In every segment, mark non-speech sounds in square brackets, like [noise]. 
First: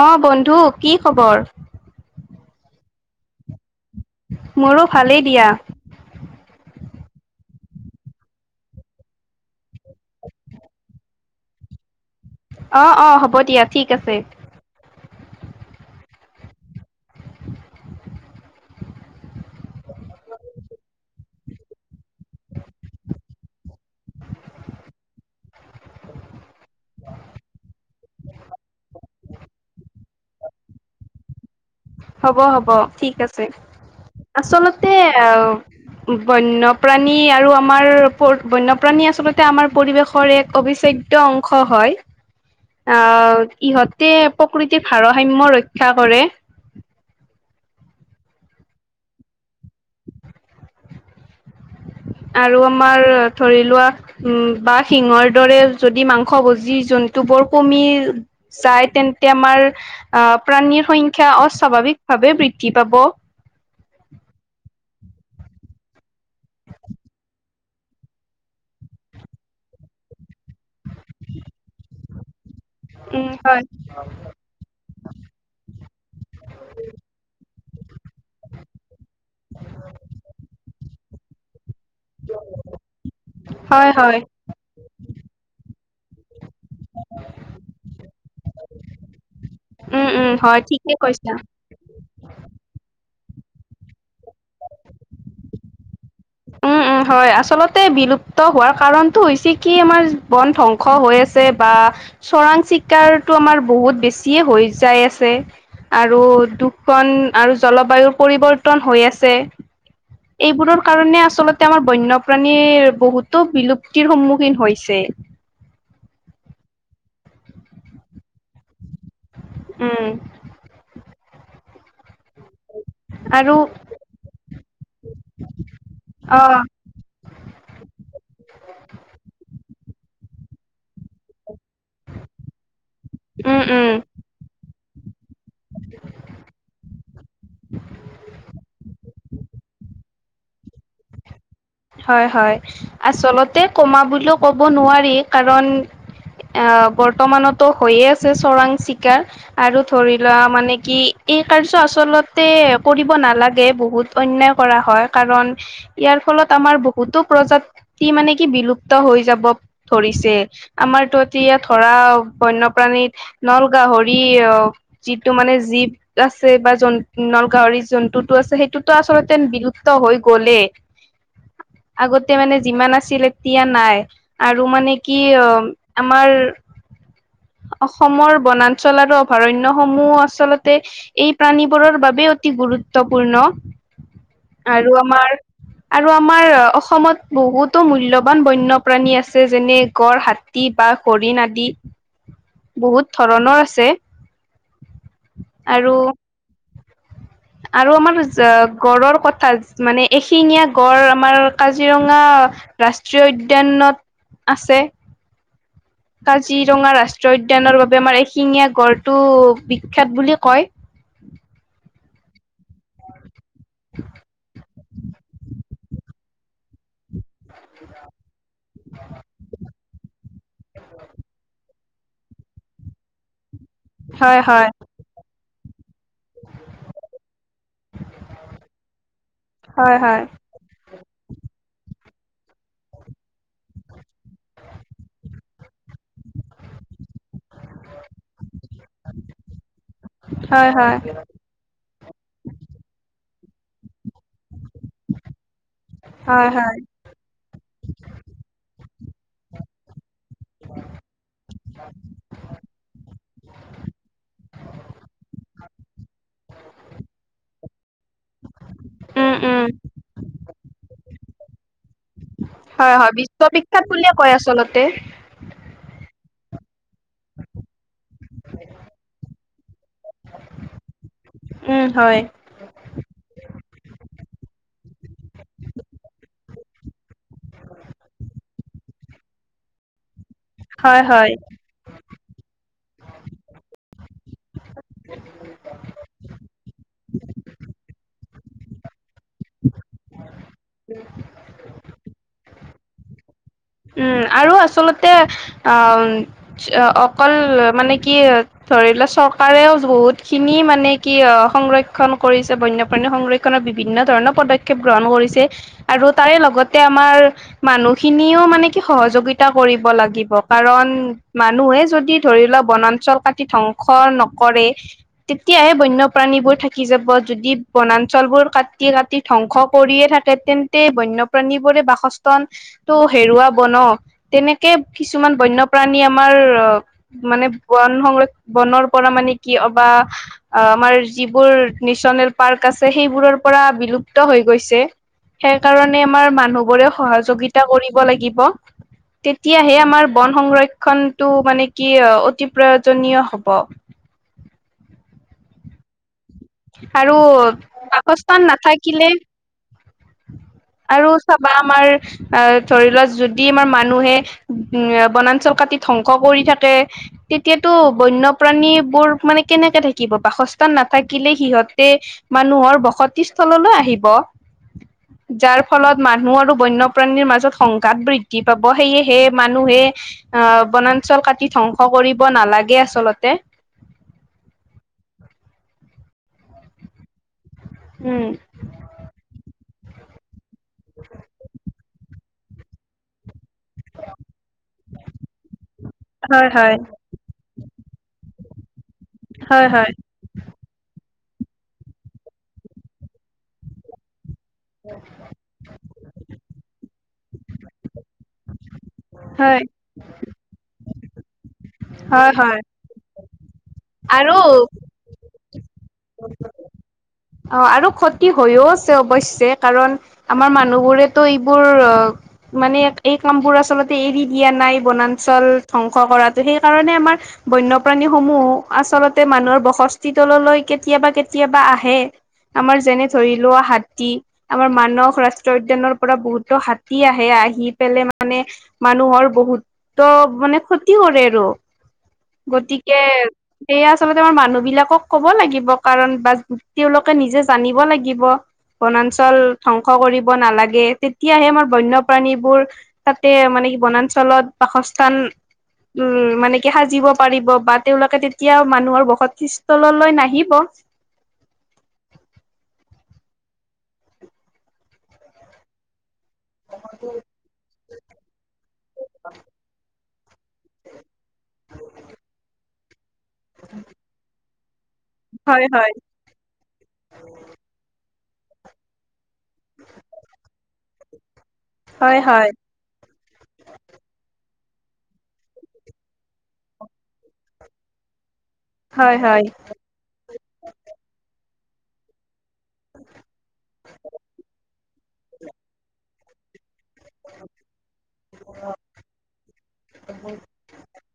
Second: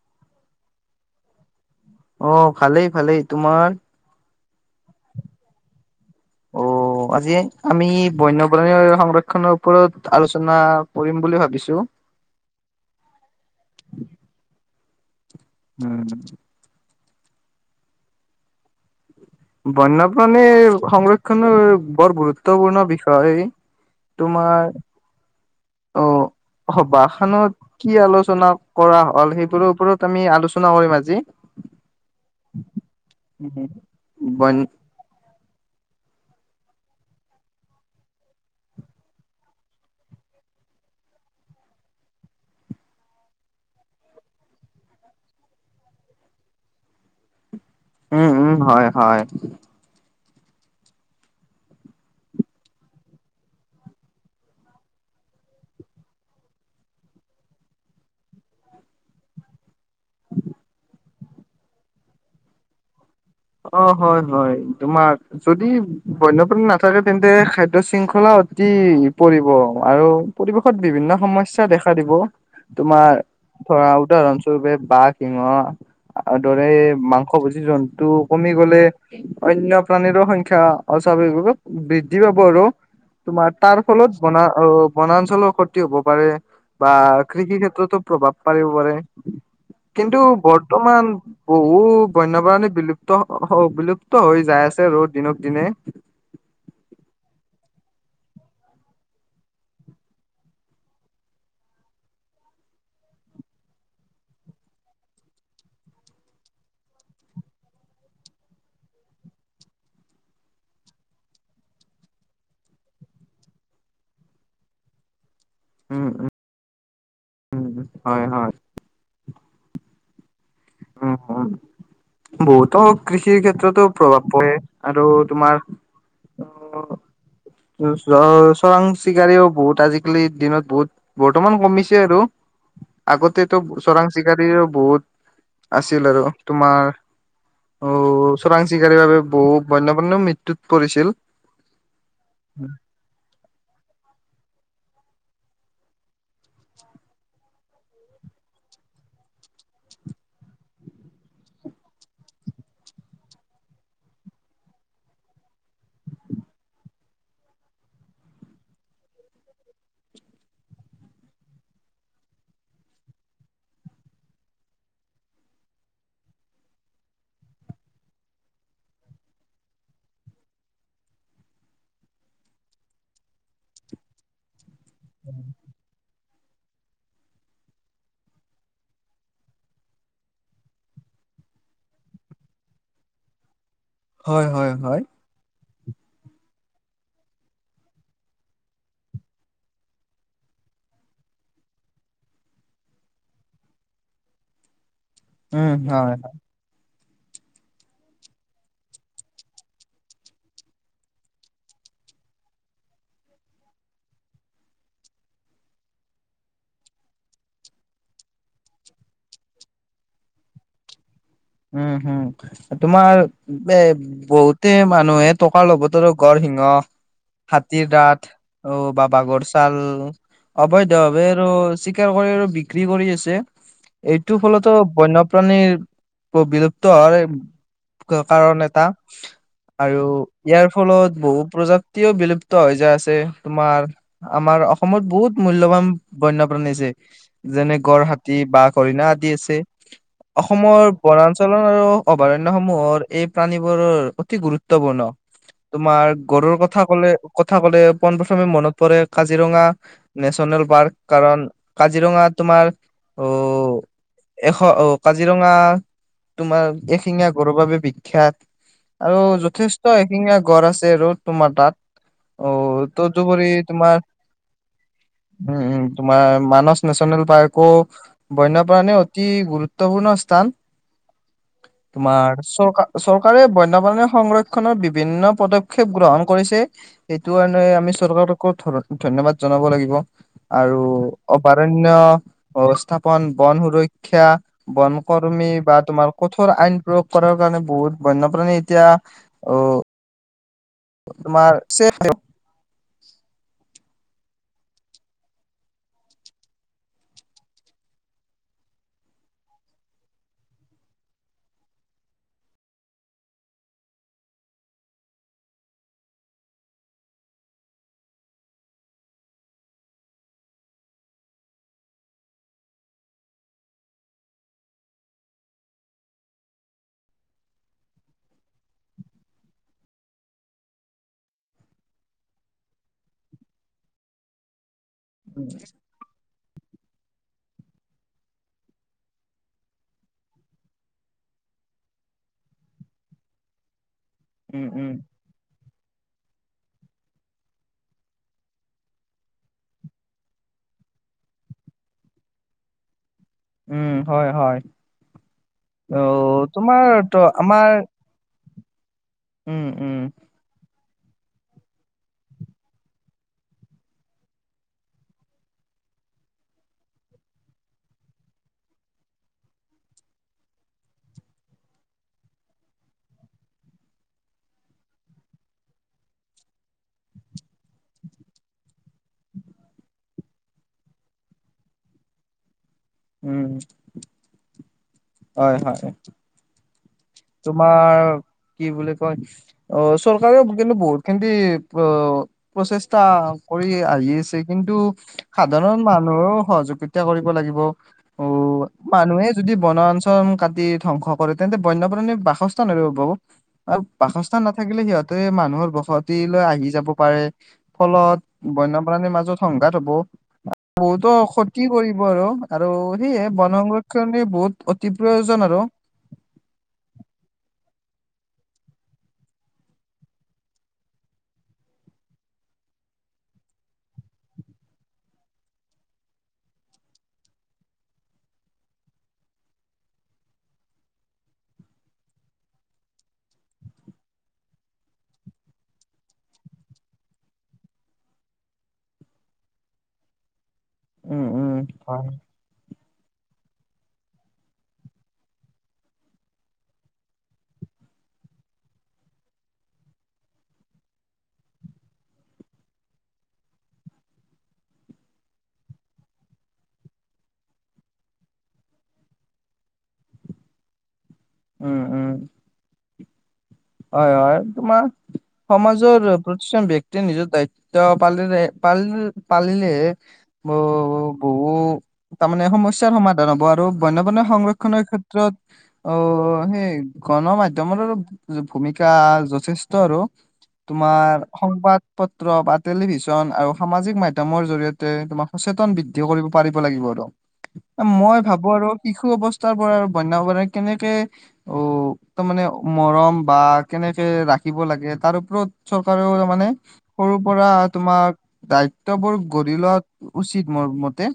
অ', বন্ধু কি খবৰ? অ', ভালেই ভালেই তোমাৰ? মোৰো ভালেই দিয়া। অ',। আজি আমি বন্যপ্ৰাণীৰ সংৰক্ষনৰৰ ওপৰত আলোচনা কৰিম বুলি ভাবিছো। অ', অ', হ'ব দিয়া ঠিক আছে। উম',। বন্যপ্ৰাণীৰ সংৰক্ষণৰ বৰ গুৰুত্বপূৰ্ণ বিষয়। তোমাৰ অ', বাসানত কি আলোচনা কৰা হ'ল, সেইবোৰৰ ওপৰত আমি আলোচনা কৰিম আজি। হ'ব হ'ব ঠিক আছে বন আচলতে বন্যপ্ৰাণী আৰু আমাৰ বন্যপ্ৰাণী আচলতে আমাৰ পৰিৱেশৰ এক অবিচ্ছেদ্য অংশ হয়। আহ' ইহঁতে প্ৰকৃতিৰ ভাৰসাম্য ৰক্ষা কৰে। উম', উম', হয়', হয়',। আৰু আমাৰ ধৰি লোৱা উম', বা সিংহ দৰে যদি মাংস ভজি জন্তুবোৰ কমি যায় তেন্তে আমাৰ আহ প্ৰাণীৰ সংখ্যা অস্বাভাৱিকভাৱে বৃদ্ধি পাব। অ', হয়', হয়', তোমাৰ যদি বন্যপ্ৰাণী নাথাকে তেন্তে খাদ্য শৃংখলা অতি পৰিব আৰু পৰিৱেশত বিভিন্ন সমস্যা দেখা দিব। তোমাৰ উম, হয়, ধৰা উদাহৰণ স্বৰূপে বাঘ, সিংহ আৰু দৰে মাংস মাগস ভুজি জন্তু কমি গ'লে, অন্য প্ৰাণীৰ সংখ্যা অস্বাভাৱিক বৃদ্ধি পাব আৰু। তোমাৰ তাৰ হয়, ফলত হয়। বনা অ' বনাঞ্চলৰ ক্ষতি হ'ব পাৰে। বা কৃষি ক্ষেত্ৰতো প্ৰভাৱ পাৰিব পাৰে, উম, কিন্তু উম, হয়, ঠিকে বৰ্তমান কৈছা। বহ বহু বন্যপ্ৰাণী বিলুপ্ত- বিলুপ্ত হৈ যাই আছে ৰৌদ দিনক দিনে। উম, [inaudible] হয়', আচলতে বিলুপ্ত হোৱাৰ কাৰণটো হৈছে, কি আমাৰ বন ধ্বংস হৈ আছে বা চৰাং চিকাৰটো আমাৰ বহুত বেছি হৈ যাই আছে। আৰু দুখন আৰু জলবায়ুৰ পৰিৱৰ্তন হৈ আছে। এইবোৰৰ কাৰণে আচলতে আমাৰ বন্যপ্ৰাণীৰ বহুতো বিলুপ্তিৰ সন্মুখীন হৈছে। উম', উম', হয়', হয়',। উম',। উম', উম', বহুতো কৃষিৰ আৰু ক্ষেত্ৰতো প্ৰভাৱ পৰে আৰু তোমাৰ অ',। চ'- চৰাং চিকাৰিও বহুত আজিকালিৰ দিনত বহুত বৰ্তমান কমিছে আৰু আগতেতো উম, উম, চৰাং চিকাৰী বহুত আছিল আৰু তোমাৰ উ চোৰাং চিকাৰীৰ বাবে বহুত বন্যপ্ৰানীও মৃত ত্যোত পৰিছিল। হয়-হয়, আচলতে কমা বুলিও ক'ব নোৱাৰি কাৰণ আহ বৰ্তমানতো হৈয়ে আছে চৰাং চিকাৰ। আৰু ধৰি লোৱা মানে কি এই কাৰ্য আচলতে কৰিব নালাগে বহুত অন্যায় কৰা হয় কাৰণ ইয়াৰ ফলত আমাৰ বহুতো প্ৰজা তি মানে কি বিলুপ্ত হৈ যাব ধৰিছে, আমাৰটো এতিয়া ধৰা বন্যপ্ৰাণীত নল গাহৰি অ যিটো মানে জীৱ আছে বা জ নল গাহৰি জন্তুটো আছে সেইটোতো আচলতে বিলুপ্ত হৈ গ'লেই। আগতে মানে যিমান আছিলে এতিয়া নাই আৰু মানে কি অ আমাৰ অসমৰ বনাঞ্চল আৰু অভয়াৰন্যসমূহ আচলতে এই প্ৰাণীবোৰৰ বাবে অতি গুৰুত্বপূৰ্ণ। হয় হয় আৰু হয়। আমাৰ আৰু আমাৰ অসমত বহুতো মূল্যবান বন্যপ্ৰাণী আছে যেনে গড়, হাত তি বা হৰিণ আদি [inaudible] বহুত ধৰণৰ আছে উম আৰু হয় আৰু আমাৰ যা গড়ৰ কথা মানে এশিঙীয়া গড় আমাৰ কাজিৰঙা ৰাষ্ট্ৰীয় উদ্যানত আছে। কাজিৰঙা ৰাষ্ট্ৰীয় উদ্যানৰ বাবে আমাৰ এশিঙীয়া গড়টো বিখ্যাত বুলি কয়। উম হুম, এ তোমাৰ এ বহুতে মানুহে টক কাৰ লগত আৰু গড়, সিংহ, হাতীৰ দাঁত অ বা বাঘৰ চাল অবৈধভাৱে আৰু চিকাৰ কৰি আৰু বিক্ৰী কৰি আছে এইটো হয় হয় ফলতো বন্যপ্ৰাণীৰ ব বিলুপ্ত হয়। ক কাৰণ এটা আৰু হয় হয়। ইয়াৰ ফলত বহু প্ৰজাতিও বিলুপ্ত হৈ যায় আছে তোমাৰ আমাৰ অসমত বহুত মূল্যবান বন্যপ্ৰাণী আছে। যেনে গড়, হাতি, বাঘ, হৰিণা আদি আছে হয় অসমৰ হয় অঞ্চলৰ আৰু অভয়াৰণ্যসমূহৰ এই প্ৰাণীবোৰৰ অতি গুৰুত্বপূৰ্ণ। তোমাৰ হয় গড়ৰ হয় কথা কলে কথা কলে পোন প্ৰথমে মনত পৰে কাজিৰঙা। নেচনেল পাৰ্ক কাৰণ কাজিৰঙা তোমাৰ অ এশ অ কাজিৰঙা তোমাৰ এশিঙীয়া গঁড়ৰ বাবে বি খ্যাত আৰু উম উম যথেষ্ট এশিঙীয়া গঁড় আছে ৰ' তোমাৰ তাত। অ হয় হয় তদুপৰি বিশ্ববিখ্যাত তোমাৰ বুলিয়ে কয় আচলতে। উম উম তোমাৰ মানস নেচনেল পাৰ্কো বন্যপ্ৰাণী অতি গুৰু ত্বপূৰ্ণ স্থান। উম হয় তোমাৰ চৰকাৰ চৰকাৰে বন্যপ্ৰাণী সংৰক্ষণৰ বিভিন্ন পদক্ষেপ গ্ৰহণ কৰিছে। সেইটো কাৰণে আমি চৰকাৰকো ধ-ধন্যবাদ জনাব লাগিব আৰু হয় হয় অবাত ৰন্য, ব্যৱস্থাপন, বন সুৰক্ষা, বন কৰ্মী বা তোমাৰ কঠোৰ আইন প্ৰয়োগ কৰাৰ কাৰণে বহুত বন্যপ্ৰাণী এতিয়া অ তোমাৰ [unintelligible] [inaudible] উম' আৰু আচলতে অ অকল মানে কি ধৰি ল, চৰকাৰেও বহুত খিনি মানে কি অ সংৰক্ষন কৰিছে বন্যপ্ৰাণী সংৰ বিভিন্ন ধৰণৰ পদক্ষেপ গ্ৰহণ কৰিছে। আৰু তাই লগতে আমাৰ মানুহখিনিও মানে সহযোগিতা কৰিব লাগিব, কাৰণ মানুহে যদি ধৰি লোৱা বনাঞ্চল কাটি ধ্ব হৰণ নকৰে। তেতিয়াহে বন্যপ্ৰাণীবোৰ থাকি যাব, যদি বনাঞ্চলবোৰ কাটি, কাটি ধ্বংস কৰিয়ে থাকে, তেন্তে বন্যপ্ৰাণীবোৰে বাসস্থান টো হেৰুৱা ব ন', তেনেকে কিছুমান বন্য প্ৰাণী তোমাৰ মানে, বন সং, বনৰ পৰা মানে কিয় কিবা অ' আমাৰ যিবোৰ নেশনেল পাৰ্ক আছে, সেইবোৰৰ পৰা বিলুপ হৈ উম উম গৈছে, উম সেই কাৰণে আমাৰ মানুহবোৰে সহযোগিতা কৰিব লাগিব। [inaudible] তেতিয়াহে আমাৰ বন সংৰক্ষনটো মানে কি, অ' অতি প্ৰয়োজনীয় হ'ব। উম, হয়, হয়, অ'। তোমাৰ আৰু ত আমাৰ বাসস্থান নাথাকিলে উম উম আৰু চাবা আমাৰ আ ধৰি লোৱা, যদি আমাৰ মানুহে উম, বনাঞ্চল কাটি ধ্বংস কৰি থাকে তেতিয়াতো, বন্যপ্ৰাণীবোৰ মানে কেনেকে থাকিব, বাসস্থান নাথাক কিলে সিহঁতে, মানুহৰ বসতি স্থললৈ আহিব। [inaudible] যাৰ ফলত মানুহ আৰু বন্যপ্ৰাণীৰ মাজত সংঘাত বৃদ্ধি পাব, সেয়েহে মানুহে অ', বনাঞ্চল কাটি ধ্বংস কৰিব নালাগে, আ উম, হয়, হয়। তোমাৰ উম কি বুলি কয়, অ' চৰকাৰেও কিন্তু বহুত খিনি অ' প্ৰচেষ্টা কৰি আহি আছে, কিন্তু সাধাৰণ মা হয় হয় সহযোগিতা কৰিব লাগিব, অ' মানুহে যদি হয় হয় বনাঞ্চন কাটি ধ্বংস কৰে, তেন্তে বন্যপ্ৰাণী বাসস্থান আৰু বাসস্থান নথাকিলে সিহঁতে মানুহৰ বসত তিলৈ আহি যাব পাৰে, ফলত বন্য মমাজত হয় সংঘাত হ'ব, বহুতো ক্ষতি কৰিব আৰু, হয় হয় আৰু সেয়ে বন সংৰক্ষণটো আৰু বহুত, অতি প্ৰয়োজন আৰু। অ', আৰু ক্ষতি হৈও আছে, অৱশ্যে কাৰণ আমাৰ মানুহবোৰেতো এইবোৰ অ' মানে, এই কামবোৰ আচলতে এৰি দিয়া নাই, বনাঞ্চল ধ্বংস কৰাতো, সেই কাৰণে আমাৰ বন্যপ্ৰাণী সমূহ, আচলতে মানুহৰ বসস্থি তললৈ কেতিয়াবা, কেতিয়াবা আহে। আমাৰ যেনে ধৰি লোৱা, হাতী। আমাৰ মানস ৰাষ্ট্ৰীয় উদ্যানৰ পৰা বহুতো হাতী আহে, আহি পেলাই মানে মানুহৰ বহুতো মানে খ তি উম কৰে আৰু, উম হয় গতিকে সেয়া আচলতে আমাৰ মানুহ বিলাকক ক'ব লাগিব। কাৰণ বা তেওঁলোকে নিজে জানিব লাগিব। বনাঞ্চল ধ্বংস কৰিব নালাগে, তেতিয়াহে আমাৰ বন্যপ্ৰাণীবোৰ তাতে মানে কি, বনাঞ্চলত বাসস্থান উম, মানে কি সাজিব পাৰিব বা তেওঁলোকে তেতিয়া মানুহৰ বসতি স্থললৈ নাহিব। উম উম। হয় হয়, তোমাৰ সমাজৰ প্ৰতিজন ব্যক্তি নিজৰ দায়িত্ব পালিলে পাল পালিলেহে ব বহু তাৰমানে সমস্যাৰ সমা ধান হব, আৰু বন্য সংৰক্ষনৰ ক্ষেত্ৰত, হয় হয় অ হেই গণ মাধ্যমৰো ভূমিকা যথেষ্ট আৰু, তোমাৰ সংবাদ হয় পত্ৰ হয় বা টেলিভিছন আৰু সামাজিক মাধ্যমৰ জৰিয়তে তোমাৰ সচেতন বৃদ্ধি কৰিব পাৰিব লাগিব আৰু। মই ভাবো আৰু শিশু হয় হয় অৱস্থাৰ পৰা আৰু বন্য পৰা কেনেকে অ তাৰমানে মৰম বা কেনেকে ৰাখিব লাগে, তাৰ ওপৰত চৰকাৰেও মানে সৰু পৰা তোমাৰ দায়িত্ববোৰ গঢ়ি লোৱা উচিত মোৰ মতে।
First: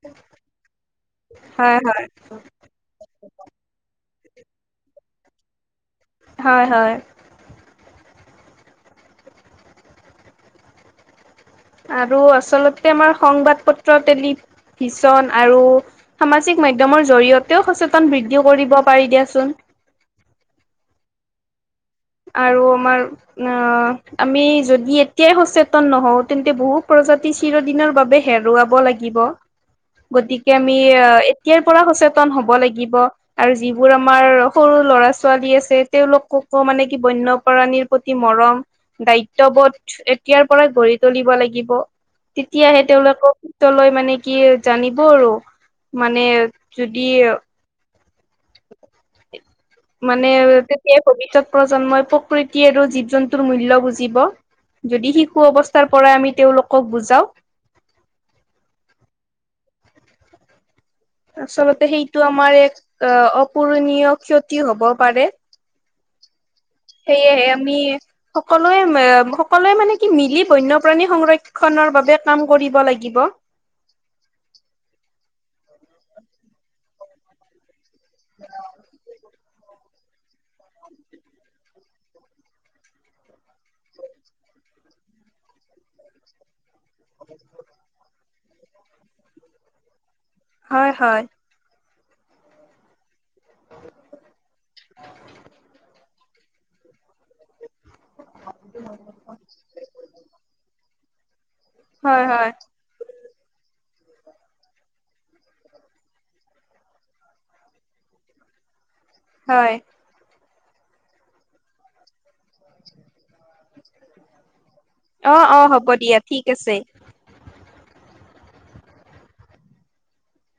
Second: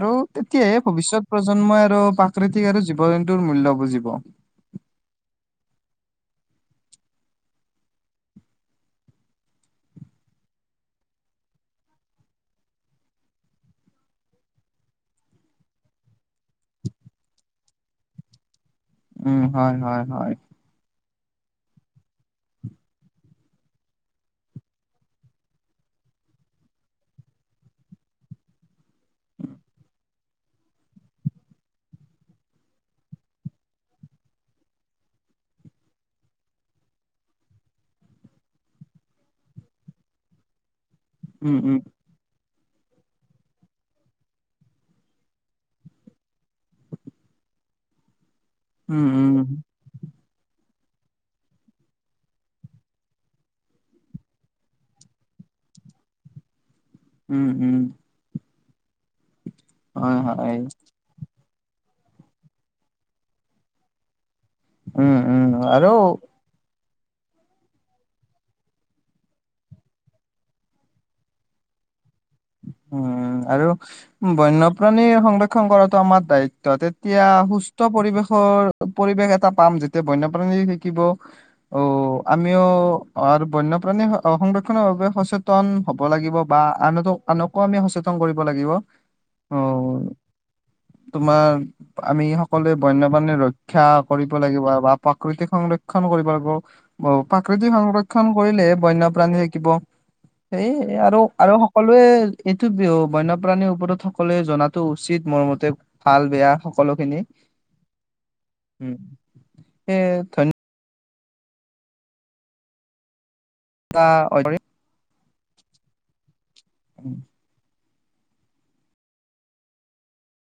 আৰু তেতিয়াহে ভৱিষ্যত হয় প্ৰজন্মই আৰু হয় প্ৰাকৃতিক আৰু জীৱ জন্তুৰ মূল্য বুজিব। হয় হয়। আৰু আচলতে আমাৰ সংবাদ পত্ৰ টেলি ভিছন আৰু সামাজিক মাধ্যমৰ জৰিয়তেও সচেতন বৃদ্ধি কৰিব পাৰি উম, দিয়াচোন। হয় হয় হয়। আৰু আমাৰ অঁ, আমি যদি এতিয়াই সচেতন নহওঁ, তেন্তে বহু প্ৰজাতি চিৰদিনৰ বাবে হেৰুৱাব লাগিব। গতিকে আমি অ এতিয়াৰ পৰা সচেতন হ'ব লাগিব। আৰু যিবোৰ আমাৰ সৰু ল'ৰা আছে, তেওঁলোককো মানে বন্যপ্ৰাণীৰ প্ৰতি মৰম, দায়িত্ববোধ এতিয়াৰ পৰা গঢ়ি তুলিব উম লাগিব, উম তেতিয়াহে তেওঁলোকক তলৈ মানে কি জানিব আৰু। মানে যদি উম উম। মানে তেতিয়াই ভৱিষ্যত প্ৰজন্মই প্ৰকৃতি আৰু জীৱ জন্তুৰ মূল্য বুজিব। যদি শিশু অৱস্থাৰ পৰা আমি তেওঁলোকক বুজাওঁ। উম উম। হয় হয়। আচলতে সেইটো আমাৰ এক অঁহ, অপূৰণীয় ক্ষতি হ'ব উম পাৰে। উম আৰু সেয়েহে আমি সকলোৱে সকলোৱে মানে কি, মিলি বন্যপ্ৰাণী সংৰক্ষনৰ বাবে কাম কৰিব লাগিব। উম, আৰু বন্যপ্ৰাণী সংৰক্ষণ কৰাটো আমাৰ দায়িত্ব, তেতিয়া সু সুস্থ পৰিৱেশৰ, পৰিৱেশ এটা পাম যেতিয়া বন্যপ্ৰাণী থাকিব। অ, আমিও আৰু বন্যপ্ৰাণী সংৰক্ষণৰ বাবে সচে তন হ'ব লাগিব, বা আনকো আমি সচেতন কৰিব লাগিব, অঁহ, হয় হয় তোমাৰ আমি সকলোৱে বন্যপ্ৰাণী ৰক্ষা কৰিব লাগিব বা প্ৰাকৃতিক সংৰ ক্ষণ কৰিব লাগিব, ব প্ৰাকৃতিক সংৰক্ষণ কৰিলে বন্যপ্ৰাণী থাকিব। সেই এই আৰু আৰু হয় সকলোৱেই হয় এইটো বিহ, বন্যপ্ৰাণীৰ ওপৰত সকলোৱে জনাতো উচিত মোৰ মতে, ভাল বেয়া সকলো খিনি। উম। হয়। এই ধন্য [unintelligible] অ অ হ'ব দিয়া, ঠিক আছে। [inaudible]